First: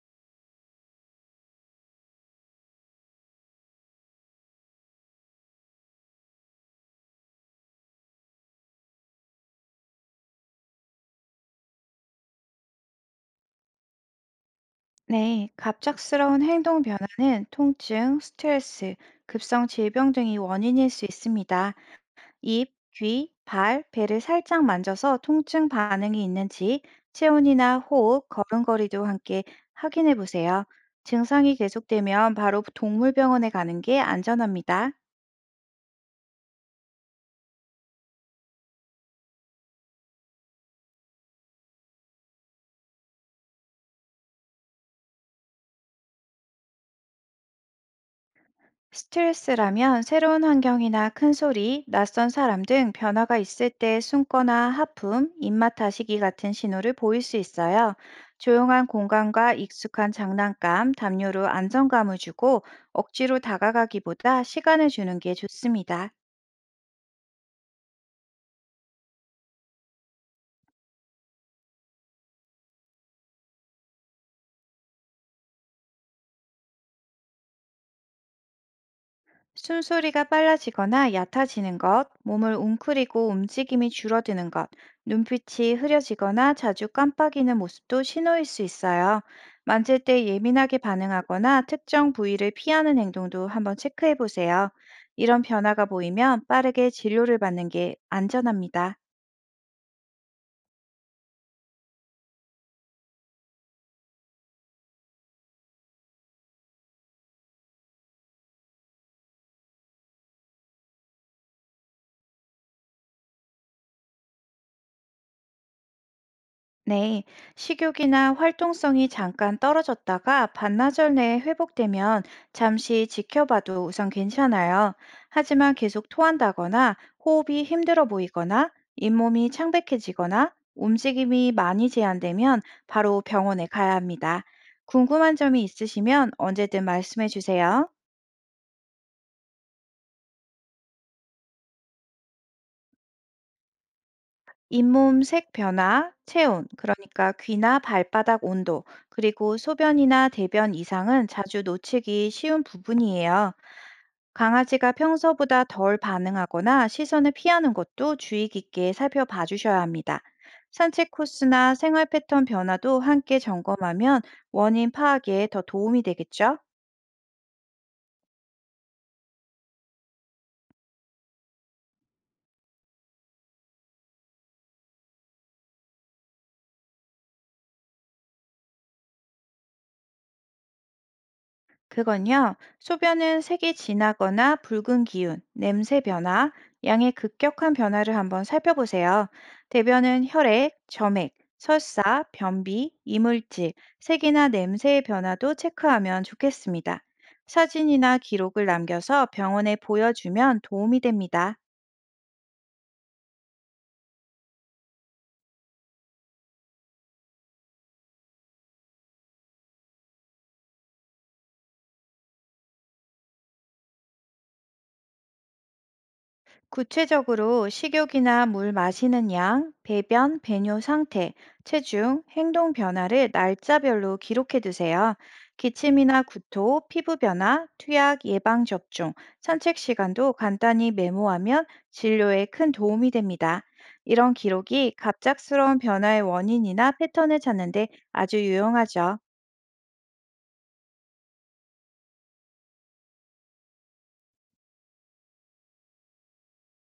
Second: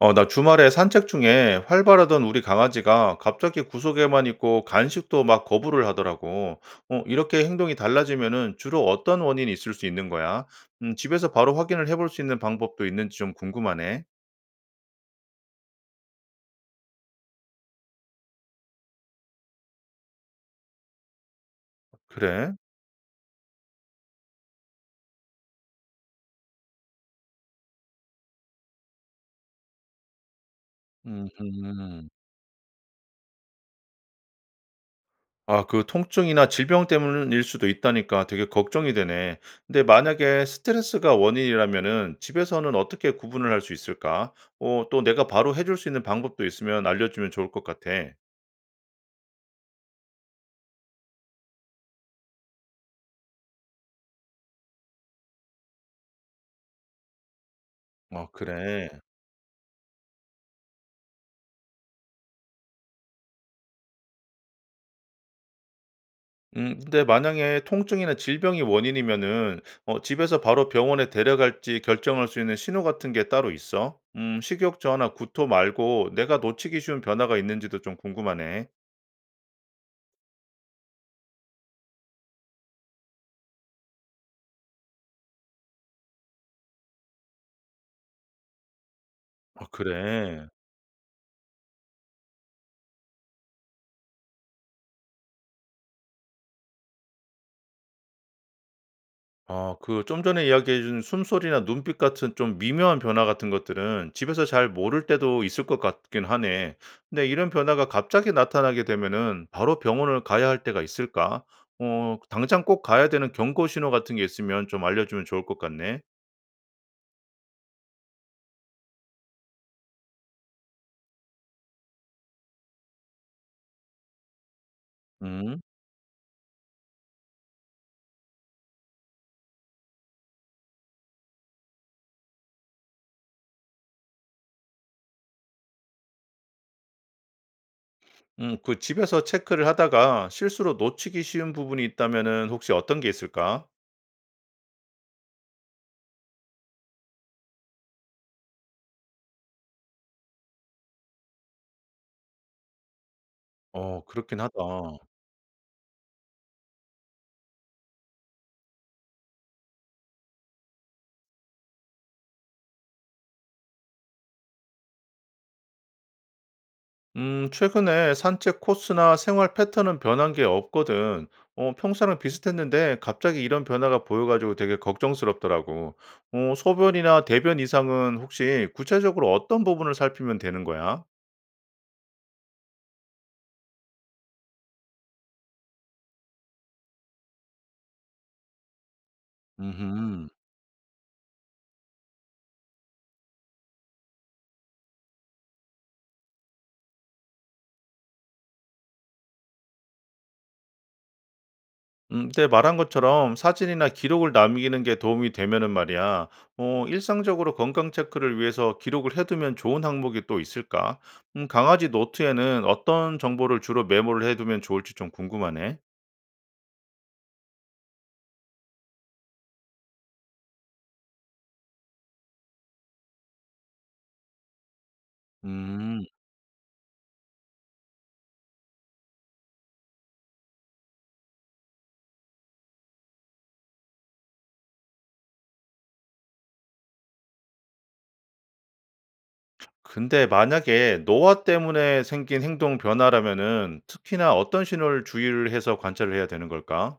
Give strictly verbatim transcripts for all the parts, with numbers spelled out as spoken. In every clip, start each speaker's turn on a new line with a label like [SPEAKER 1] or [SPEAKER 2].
[SPEAKER 1] 어, 나 주말에 산책 중에 활발하던 우리 강아지가 갑자기 구석에만 있고 간식도 막 거부를 하더라고. 어, 이렇게 행동이 달라지면은 주로 어떤 원인이 있을 수 있는 거야? 음, 집에서 바로 확인을 해볼 수 있는 방법도 있는지 좀 궁금하네.
[SPEAKER 2] 네, 갑작스러운 행동 변화는 통증, 스트레스, 급성 질병 등이 원인일 수 있습니다.
[SPEAKER 1] 그래?
[SPEAKER 2] 입, 귀, 발, 배를 살짝 만져서 통증 반응이 있는지 체온이나 호흡, 걸음걸이도 함께 확인해 보세요. 증상이
[SPEAKER 1] 음흠.
[SPEAKER 2] 계속되면 바로 동물병원에 가는 게 안전합니다.
[SPEAKER 1] 아, 그 통증이나 질병 때문일 수도 있다니까 되게 걱정이 되네. 근데 만약에 스트레스가 원인이라면은 집에서는 어떻게 구분을 할 수 있을까? 어, 또 내가 바로 해줄 수 있는 방법도 있으면 알려주면 좋을 것 같아.
[SPEAKER 2] 스트레스라면 새로운 환경이나 큰 소리, 낯선 사람 등 변화가 있을 때 숨거나 하품, 입맛 다시기 같은 신호를 보일 수 있어요.
[SPEAKER 1] 아
[SPEAKER 2] 조용한
[SPEAKER 1] 그래.
[SPEAKER 2] 공간과 익숙한 장난감, 담요로 안정감을 주고 억지로 다가가기보다 시간을 주는 게 좋습니다.
[SPEAKER 1] 음 근데 만약에 통증이나 질병이 원인이면은 어 집에서 바로 병원에 데려갈지 결정할 수 있는 신호 같은 게 따로 있어? 음 식욕 저하나 구토 말고 내가 놓치기 쉬운 변화가 있는지도 좀 궁금하네.
[SPEAKER 2] 숨소리가 빨라지거나 얕아지는 것, 몸을 웅크리고 움직임이 줄어드는 것, 눈빛이 흐려지거나 자주 깜빡이는 모습도 신호일 수 있어요.
[SPEAKER 1] 아
[SPEAKER 2] 만질 때
[SPEAKER 1] 그래.
[SPEAKER 2] 예민하게 반응하거나 특정 부위를 피하는 행동도 한번 체크해 보세요. 이런 변화가 보이면 빠르게 진료를 받는 게 안전합니다.
[SPEAKER 1] 아 그 좀 전에 이야기해 준 숨소리나 눈빛 같은 좀 미묘한 변화 같은 것들은 집에서 잘 모를 때도 있을 것 같긴 하네. 근데 이런 변화가 갑자기 나타나게 되면은 바로 병원을 가야 할 때가 있을까? 어 당장 꼭 가야 되는 경고 신호 같은 게 있으면 좀 알려주면 좋을 것 같네.
[SPEAKER 2] 네, 식욕이나 활동성이 잠깐 떨어졌다가 반나절 내에 회복되면 잠시 지켜봐도 우선 괜찮아요.
[SPEAKER 1] 음.
[SPEAKER 2] 하지만 계속 토한다거나 호흡이 힘들어 보이거나 잇몸이 창백해지거나 움직임이 많이 제한되면 바로 병원에 가야 합니다. 궁금한 점이 있으시면 언제든 말씀해 주세요.
[SPEAKER 1] 음 그 집에서 체크를 하다가 실수로 놓치기 쉬운 부분이 있다면은 혹시 어떤 게 있을까?
[SPEAKER 2] 잇몸 색 변화, 체온, 그러니까 귀나 발바닥 온도, 그리고 소변이나 대변 이상은 자주 놓치기 쉬운 부분이에요.
[SPEAKER 1] 어 그렇긴 하다.
[SPEAKER 2] 강아지가 평소보다 덜 반응하거나 시선을 피하는 것도 주의 깊게 살펴봐 주셔야 합니다. 산책 코스나 생활 패턴 변화도 함께 점검하면 원인 파악에 더 도움이 되겠죠?
[SPEAKER 1] 음, 최근에 산책 코스나 생활 패턴은 변한 게 없거든. 어, 평소랑 비슷했는데 갑자기 이런 변화가 보여가지고 되게 걱정스럽더라고. 어, 소변이나 대변 이상은 혹시 구체적으로 어떤 부분을 살피면 되는 거야?
[SPEAKER 2] 그건요, 소변은 색이 진하거나 붉은 기운, 냄새 변화, 양의 급격한 변화를 한번 살펴보세요. 대변은
[SPEAKER 1] 음,
[SPEAKER 2] 혈액, 점액, 설사, 변비, 이물질, 색이나 냄새의 변화도 체크하면 좋겠습니다. 사진이나 기록을 남겨서 병원에 보여주면 도움이 됩니다.
[SPEAKER 1] 음, 근데 말한 것처럼 사진이나 기록을 남기는 게 도움이 되면은 말이야. 어, 일상적으로 건강 체크를 위해서 기록을 해두면 좋은 항목이 또 있을까? 음, 강아지 노트에는 어떤 정보를 주로 메모를 해두면 좋을지 좀 궁금하네.
[SPEAKER 2] 구체적으로 식욕이나 물 마시는 양, 배변, 배뇨 상태, 체중, 행동 변화를 날짜별로 기록해 두세요.
[SPEAKER 1] 음.
[SPEAKER 2] 기침이나 구토, 피부 변화, 투약 예방 접종, 산책 시간도 간단히 메모하면 진료에 큰 도움이 됩니다. 이런 기록이 갑작스러운 변화의 원인이나 패턴을 찾는 데 아주 유용하죠.
[SPEAKER 1] 근데 만약에 노화 때문에 생긴 행동 변화라면은 특히나 어떤 신호를 주의를 해서 관찰을 해야 되는 걸까?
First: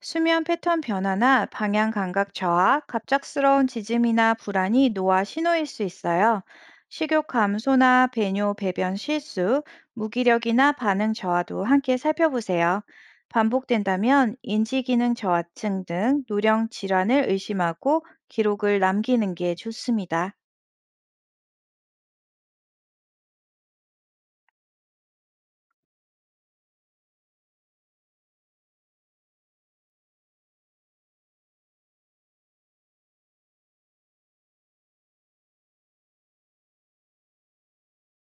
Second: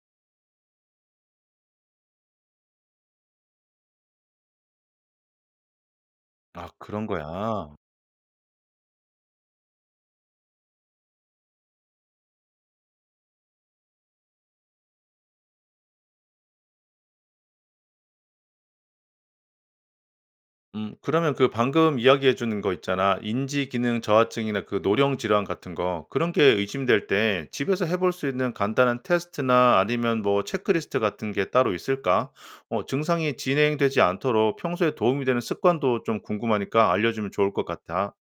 [SPEAKER 2] 수면 패턴 변화나 방향 감각 저하, 갑작스러운 지짐이나 불안이 노화 신호일 수 있어요.
[SPEAKER 1] 아, 그런
[SPEAKER 2] 식욕
[SPEAKER 1] 거야.
[SPEAKER 2] 감소나 배뇨, 배변 실수, 무기력이나 반응 저하도 함께 살펴보세요. 반복된다면 인지기능 저하증 등 노령 질환을 의심하고 기록을 남기는 게 좋습니다.
[SPEAKER 1] 음, 그러면 그 방금 이야기해 주는 거 있잖아. 인지 기능 저하증이나 그 노령 질환 같은 거. 그런 게 의심될 때 집에서 해볼 수 있는 간단한 테스트나 아니면 뭐 체크리스트 같은 게 따로 있을까? 어, 증상이 진행되지 않도록 평소에 도움이 되는 습관도 좀 궁금하니까 알려주면 좋을 것 같아.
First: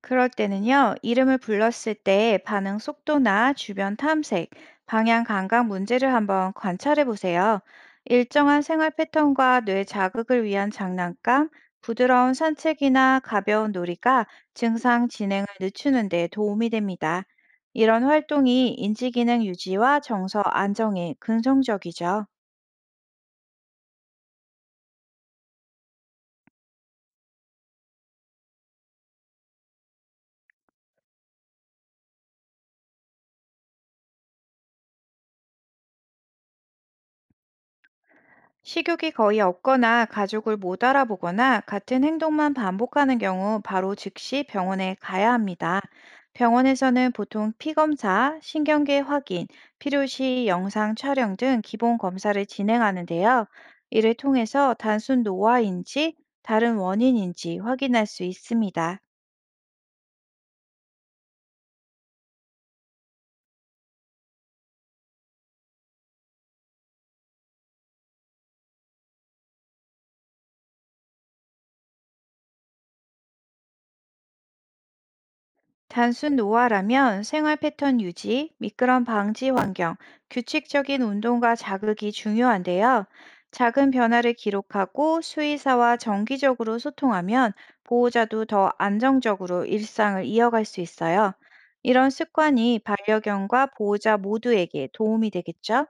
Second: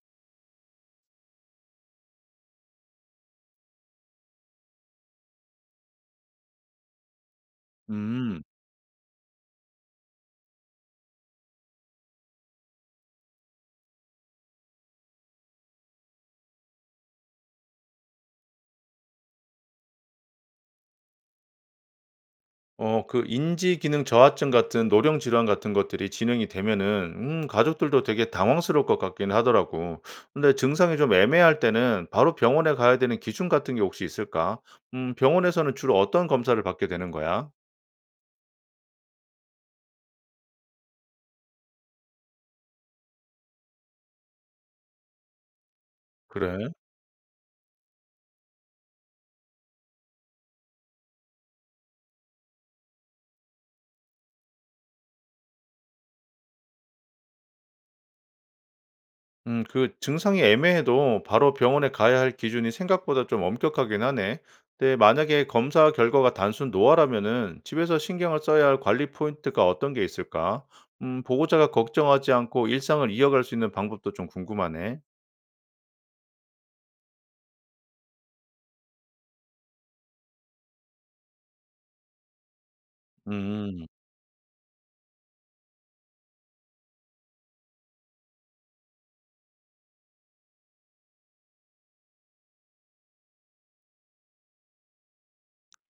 [SPEAKER 2] 그럴 때는요, 이름을 불렀을 때 반응 속도나 주변 탐색, 방향 감각 문제를 한번 관찰해 보세요.
[SPEAKER 1] 음.
[SPEAKER 2] 일정한 생활 패턴과 뇌 자극을 위한 장난감, 부드러운 산책이나 가벼운 놀이가 증상 진행을 늦추는 데 도움이 됩니다. 이런 활동이 인지기능 유지와 정서 안정에 긍정적이죠.
[SPEAKER 1] 어 그 인지 기능 저하증 같은 노령 질환 같은 것들이 진행이 되면은 음 가족들도 되게 당황스러울 것 같긴 하더라고. 근데 증상이 좀 애매할 때는 바로 병원에 가야 되는 기준 같은 게 혹시 있을까? 음 병원에서는 주로 어떤 검사를 받게 되는 거야?
[SPEAKER 2] 식욕이 거의 없거나 가족을 못 알아보거나 같은 행동만 반복하는 경우 바로 즉시 병원에 가야 합니다.
[SPEAKER 1] 그래.
[SPEAKER 2] 병원에서는 보통 피검사, 신경계 확인, 필요시 영상 촬영 등 기본 검사를 진행하는데요. 이를 통해서 단순 노화인지 다른 원인인지 확인할 수 있습니다.
[SPEAKER 1] 음, 그 증상이 애매해도 바로 병원에 가야 할 기준이 생각보다 좀 엄격하긴 하네. 근데 만약에 검사 결과가 단순 노화라면은 집에서 신경을 써야 할 관리 포인트가 어떤 게 있을까? 음, 보호자가 걱정하지 않고 일상을 이어갈 수 있는 방법도 좀 궁금하네.
[SPEAKER 2] 단순 노화라면 생활 패턴 유지, 미끄럼 방지 환경, 규칙적인 운동과 자극이 중요한데요.
[SPEAKER 1] 음.
[SPEAKER 2] 작은 변화를 기록하고 수의사와 정기적으로 소통하면 보호자도 더 안정적으로 일상을 이어갈 수 있어요. 이런 습관이 반려견과 보호자 모두에게 도움이 되겠죠?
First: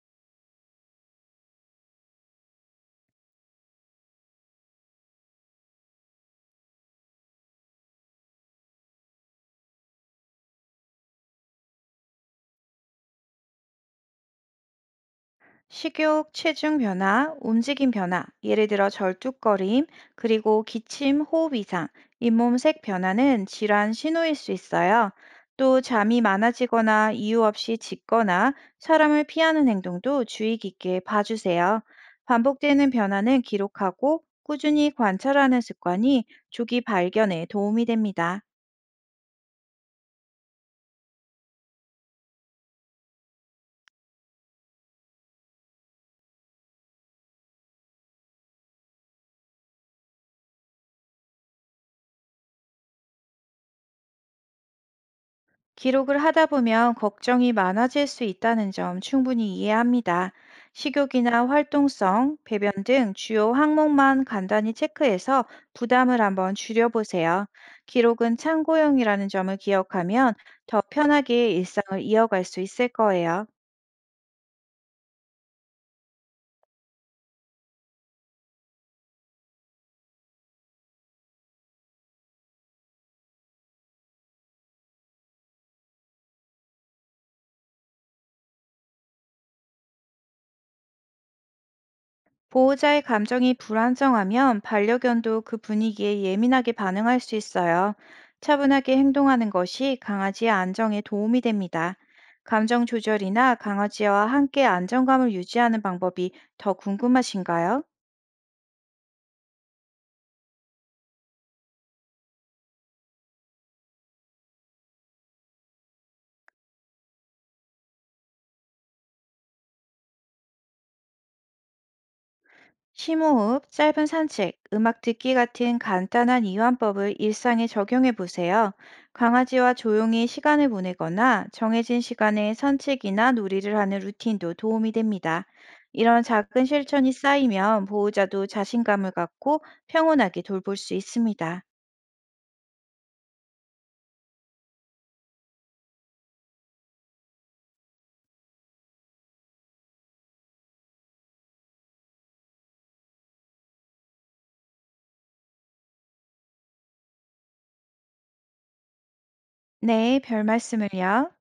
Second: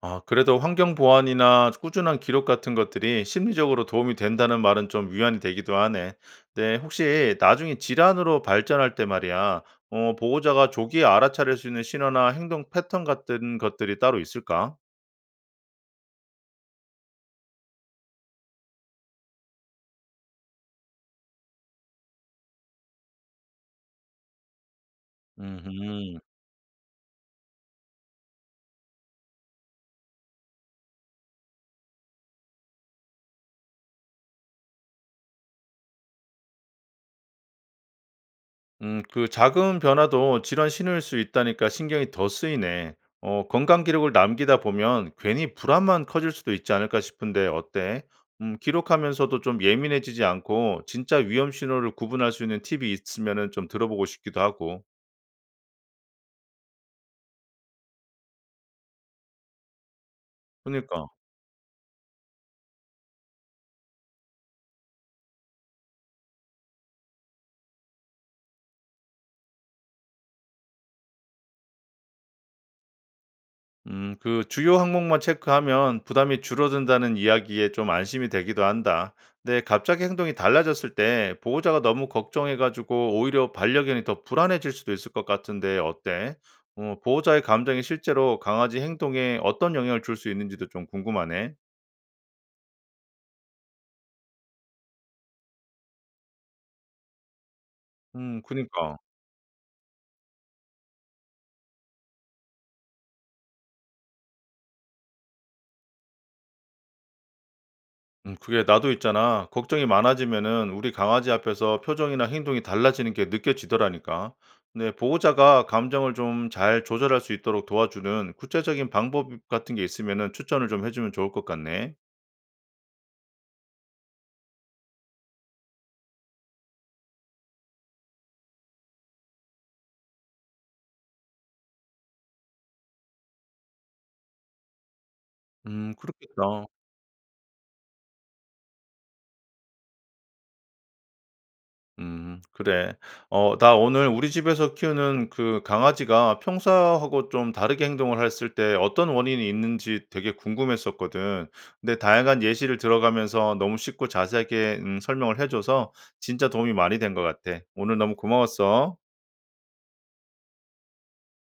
[SPEAKER 1] 아 그래도 환경 보완이나 꾸준한 기록 같은 것들이 심리적으로 도움이 된다는 말은 좀 위안이 되기도 하네. 네, 혹시 나중에 질환으로 발전할 때 말이야, 어, 보호자가 조기에 알아차릴 수 있는 신호나 행동 패턴 같은 것들이 따로 있을까?
[SPEAKER 2] 식욕, 체중 변화, 움직임 변화, 예를 들어 절뚝거림, 그리고 기침, 호흡 이상, 잇몸색 변화는 질환 신호일 수 있어요. 또 잠이
[SPEAKER 1] 음
[SPEAKER 2] 많아지거나 이유 없이 짖거나 사람을 피하는 행동도 주의 깊게 봐주세요. 반복되는 변화는 기록하고 꾸준히 관찰하는 습관이 조기 발견에 도움이 됩니다.
[SPEAKER 1] 음, 그 작은 변화도 질환 신호일 수 있다니까 신경이 더 쓰이네. 어, 건강 기록을 남기다 보면 괜히 불안만 커질 수도 있지 않을까 싶은데 어때? 음, 기록하면서도 좀 예민해지지 않고 진짜 위험 신호를 구분할 수 있는 팁이 있으면은 좀 들어보고 싶기도 하고.
[SPEAKER 2] 기록을 하다 보면 걱정이 많아질 수 있다는 점 충분히 이해합니다.
[SPEAKER 1] 그러니까.
[SPEAKER 2] 식욕이나 활동성, 배변 등 주요 항목만 간단히 체크해서 부담을 한번 줄여보세요. 기록은 참고용이라는 점을 기억하면 더 편하게 일상을 이어갈 수 있을 거예요.
[SPEAKER 1] 음, 그 주요 항목만 체크하면 부담이 줄어든다는 이야기에 좀 안심이 되기도 한다. 근데 갑자기 행동이 달라졌을 때 보호자가 너무 걱정해가지고 오히려 반려견이 더 불안해질 수도 있을 것 같은데 어때? 어, 보호자의 감정이 실제로 강아지 행동에 어떤 영향을 줄 수 있는지도 좀 궁금하네.
[SPEAKER 2] 보호자의 감정이 불안정하면 반려견도 그 분위기에 예민하게 반응할 수 있어요.
[SPEAKER 1] 음,
[SPEAKER 2] 차분하게
[SPEAKER 1] 그니까.
[SPEAKER 2] 행동하는 것이 강아지의 안정에 도움이 됩니다. 감정 조절이나 강아지와 함께 안정감을 유지하는 방법이 더 궁금하신가요?
[SPEAKER 1] 음, 그게 나도 있잖아. 걱정이 많아지면은 우리 강아지 앞에서 표정이나 행동이 달라지는 게 느껴지더라니까. 근데 보호자가 감정을 좀 잘 조절할 수 있도록 도와주는 구체적인 방법 같은 게 있으면은 추천을 좀 해주면 좋을 것 같네.
[SPEAKER 2] 심호흡, 짧은 산책, 음악 듣기 같은 간단한 이완법을 일상에 적용해 보세요. 강아지와 조용히 시간을 보내거나 정해진 시간에 산책이나 놀이를 하는 루틴도 도움이 됩니다.
[SPEAKER 1] 음,
[SPEAKER 2] 이런 작은
[SPEAKER 1] 그렇겠다.
[SPEAKER 2] 실천이 쌓이면 보호자도 자신감을 갖고 평온하게 돌볼 수 있습니다.
[SPEAKER 1] 음 그래. 어 나 오늘 우리 집에서 키우는 그 강아지가 평소하고 좀 다르게 행동을 했을 때 어떤 원인이 있는지 되게 궁금했었거든. 근데 다양한 예시를 들어가면서 너무 쉽고 자세하게 음 설명을 해 줘서 진짜 도움이 많이 된 것 같아. 오늘 너무 고마웠어.
[SPEAKER 2] 네, 별 말씀을요.